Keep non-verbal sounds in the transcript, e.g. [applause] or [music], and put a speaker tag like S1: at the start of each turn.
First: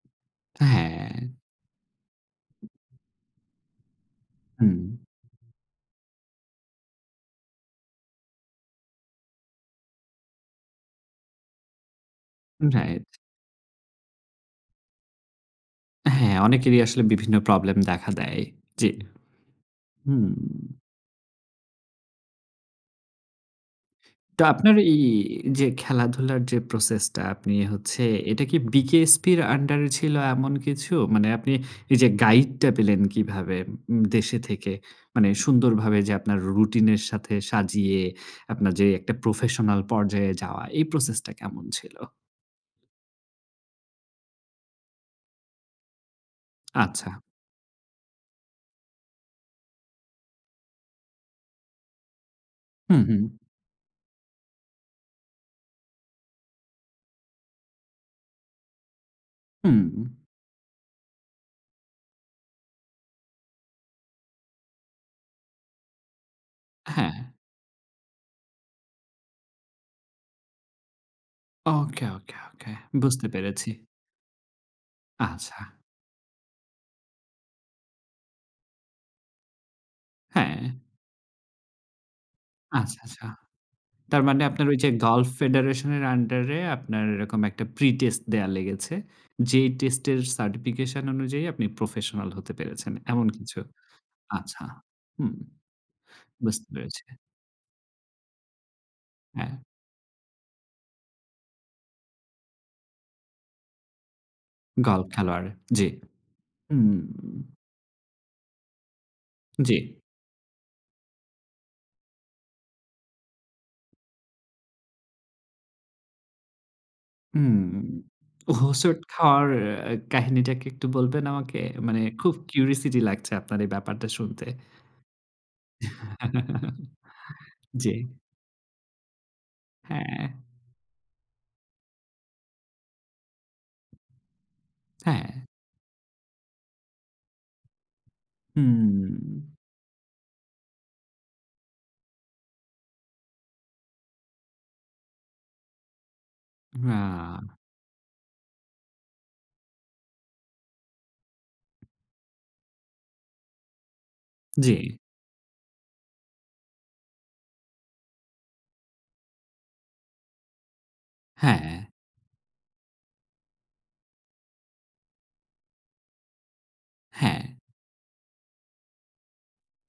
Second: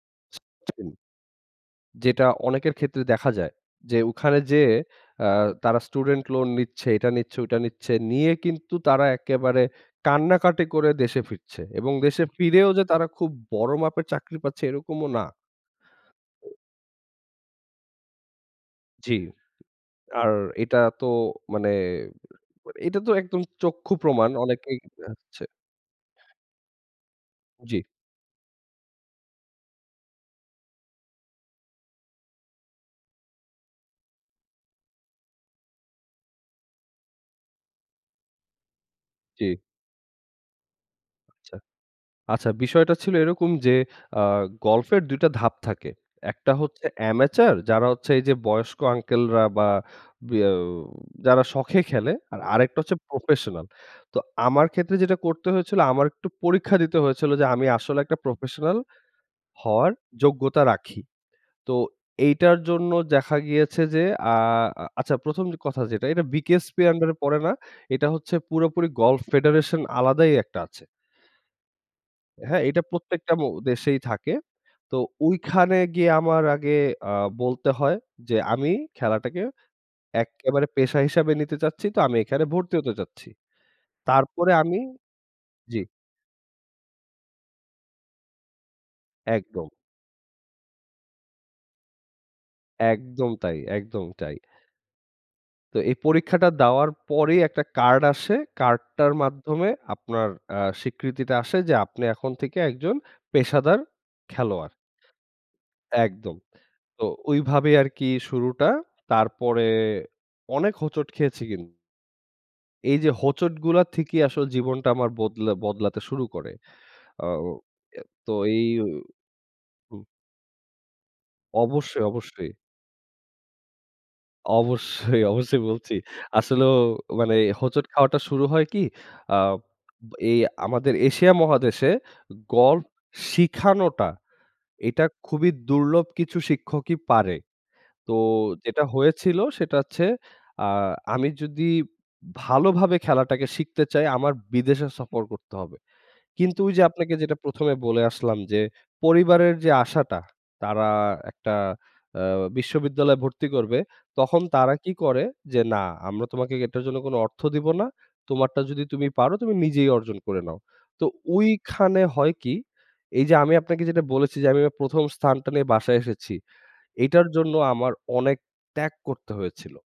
S1: [unintelligible]
S2: হ্যাঁ।
S1: যেটা অনেকের ক্ষেত্রে দেখা যায়, যে ওখানে যেয়ে
S2: হুম।
S1: আ তারা স্টুডেন্ট লোন নিচ্ছে, এটা নিচ্ছে ওইটা নিচ্ছে নিয়ে কিন্তু তারা একেবারে কান্নাকাটি করে দেশে ফিরছে। এবং দেশে ফিরেও যে
S2: রাইট।
S1: তারা খুব বড় মাপের চাকরি পাচ্ছে এরকমও না।
S2: অ্যা হ্যাঁ, [smacks lips] অনেকেরই আসলে বিভিন্ন প্রবলেম দেখা দেয়। জি
S1: জি। আর
S2: হুম।
S1: এটা তো মানে এটা তো একদম চক্ষু প্রমাণ
S2: তো আপনার
S1: অনেকেই
S2: এই
S1: হচ্ছে।
S2: যে খেলাধুলার যে প্রসেসটা, আপনি
S1: জি।
S2: হচ্ছে এটা কি বিকেএসপি এর আন্ডারে ছিল এমন কিছু? মানে আপনি এই যে গাইডটা পেলেন কীভাবে উম দেশে থেকে? মানে সুন্দরভাবে যে আপনার রুটিনের সাথে সাজিয়ে, আপনার যে একটা
S1: জি।
S2: প্রফেশনাল পর্যায়ে যাওয়া এই প্রসেসটা
S1: আচ্ছা,
S2: কেমন ছিল?
S1: আচ্ছা বিষয়টা ছিল এরকম যে আ গল্ফের ২ টা ধাপ থাকে। একটা হচ্ছে
S2: আচ্ছা।
S1: অ্যামেচার যারা হচ্ছে এই যে বয়স্ক আঙ্কেলরা বা বি অ্যা যারা শখে খেলে। আর আরেকটা হচ্ছে
S2: হুম, হুম।
S1: প্রফেশনাল। তো আমার ক্ষেত্রে যেটা করতে হয়েছিল আমার একটু পরীক্ষা দিতে হয়েছিল, যে আমি আসলে একটা প্রফেশনাল
S2: হুম।
S1: হওয়ার যোগ্যতা রাখি। তো এইটার জন্য দেখা গিয়েছে যে আ আ আচ্ছা ১ম কথা যেটা এটা বিকেএসপি আন্ডারে
S2: হ্যাঁ।
S1: পড়ে না। এটা হচ্ছে পুরোপুরি গল্ফ ফেডারেশন আলাদাই একটা আছে।
S2: ওকে, ওকে,
S1: হ্যাঁ,
S2: ওকে,
S1: এটা
S2: বুঝতে
S1: প্রত্যেকটা ম
S2: পেরেছি।
S1: দেশেই থাকে। তো
S2: আচ্ছা।
S1: ঐখানে গিয়ে আমার আগে আ বলতে হয় যে আমি খেলাটাকে এক্কেবারে
S2: হ্যাঁ।
S1: পেশা হিসেবে নিতে চাচ্ছি। তো আমি এখানে ভর্তি হতে
S2: আচ্ছা, আচ্ছা।
S1: চাচ্ছি।
S2: তার মানে
S1: তারপরে
S2: আপনার ওই
S1: আমি
S2: যে গাল্ফ
S1: জি।
S2: ফেডারেশনের আন্ডারে আপনার এরকম একটা প্রিটেস্ট দেয়া লেগেছে? যেই
S1: একদম।
S2: টেস্টের সার্টিফিকেশন অনুযায়ী আপনি প্রফেশনাল হতে পেরেছেন এমন
S1: একদম তাই
S2: কিছু?
S1: একদম তাই
S2: আচ্ছা। হুম।
S1: তো এই পরীক্ষাটা
S2: বুঝতে
S1: দেওয়ার
S2: পেরেছি।
S1: পরেই একটা কার্ড আসে। কার্ডটার
S2: হ্যাঁ।
S1: মাধ্যমে আপনার আ স্বীকৃতিটা আসে যে আপনি এখন থেকে একজন পেশাদার খেলোয়াড়।
S2: গল্ফ খেলোয়াড় জি।
S1: একদম।
S2: হুম।
S1: তো ওইভাবেই আরকি শুরুটা। তারপরে
S2: জি।
S1: অনেক হোঁচট খেয়েছি কিন এই যে হোঁচটগুলা থেকেই আসলে জীবনটা আমার বদলা বদলাতে শুরু করে। আও
S2: হুম,
S1: অ্যা তো এই উ
S2: হোছট খাওয়ার অ্যা
S1: হু।
S2: কাহিনীটা কি একটু বলবেন আমাকে? মানে
S1: অবশ্যই,
S2: খুব
S1: অবশ্যই।
S2: কিউরিওসিটি লাগছে আপনার এই ব্যাপারটা শুনতে।
S1: অবশ্যই, অবশ্যই বলছি আসলেও মানে
S2: [chuckles]
S1: হোঁচট
S2: জি।
S1: খাওয়াটা শুরু হয় কি, আ
S2: হ্যাঁ।
S1: এই আমাদের এশিয়া মহাদেশে গল্ফ শিখানোটা এটা
S2: [tsk] হ্যাঁ।
S1: খুবই দুর্লভ কিছু শিক্ষকই পারে। তো যেটা হয়েছিল
S2: হুম।
S1: সেটা হচ্ছে, আ আমি যদি ভালোভাবে খেলাটাকে শিখতে চাই আমার বিদেশে সফর করতে হবে। কিন্তু ওই যে আপনাকে যেটা
S2: রা
S1: ১ম এ বলে আসলাম যে, পরিবারের যে আশাটা তারা একটা আ বিশ্ববিদ্যালয়ে ভর্তি করবে তখন তারা কি
S2: জি।
S1: করে যে না আমরা তোমাকে এটার জন্য কোন অর্থ দিব না। তোমারটা যদি তুমি পারো তুমি নিজেই অর্জন করে নাও। তো
S2: হ্যাঁ।
S1: ওইখানে হয় কি, এই যে আমি আপনাকে যেটা বলেছি, যে আমি আমার ১ম স্থানটা নিয়ে বাসায় এসেছি। এটার
S2: হ্যাঁ।
S1: জন্য আমার অনেক ত্যাগ করতে হয়েছিল।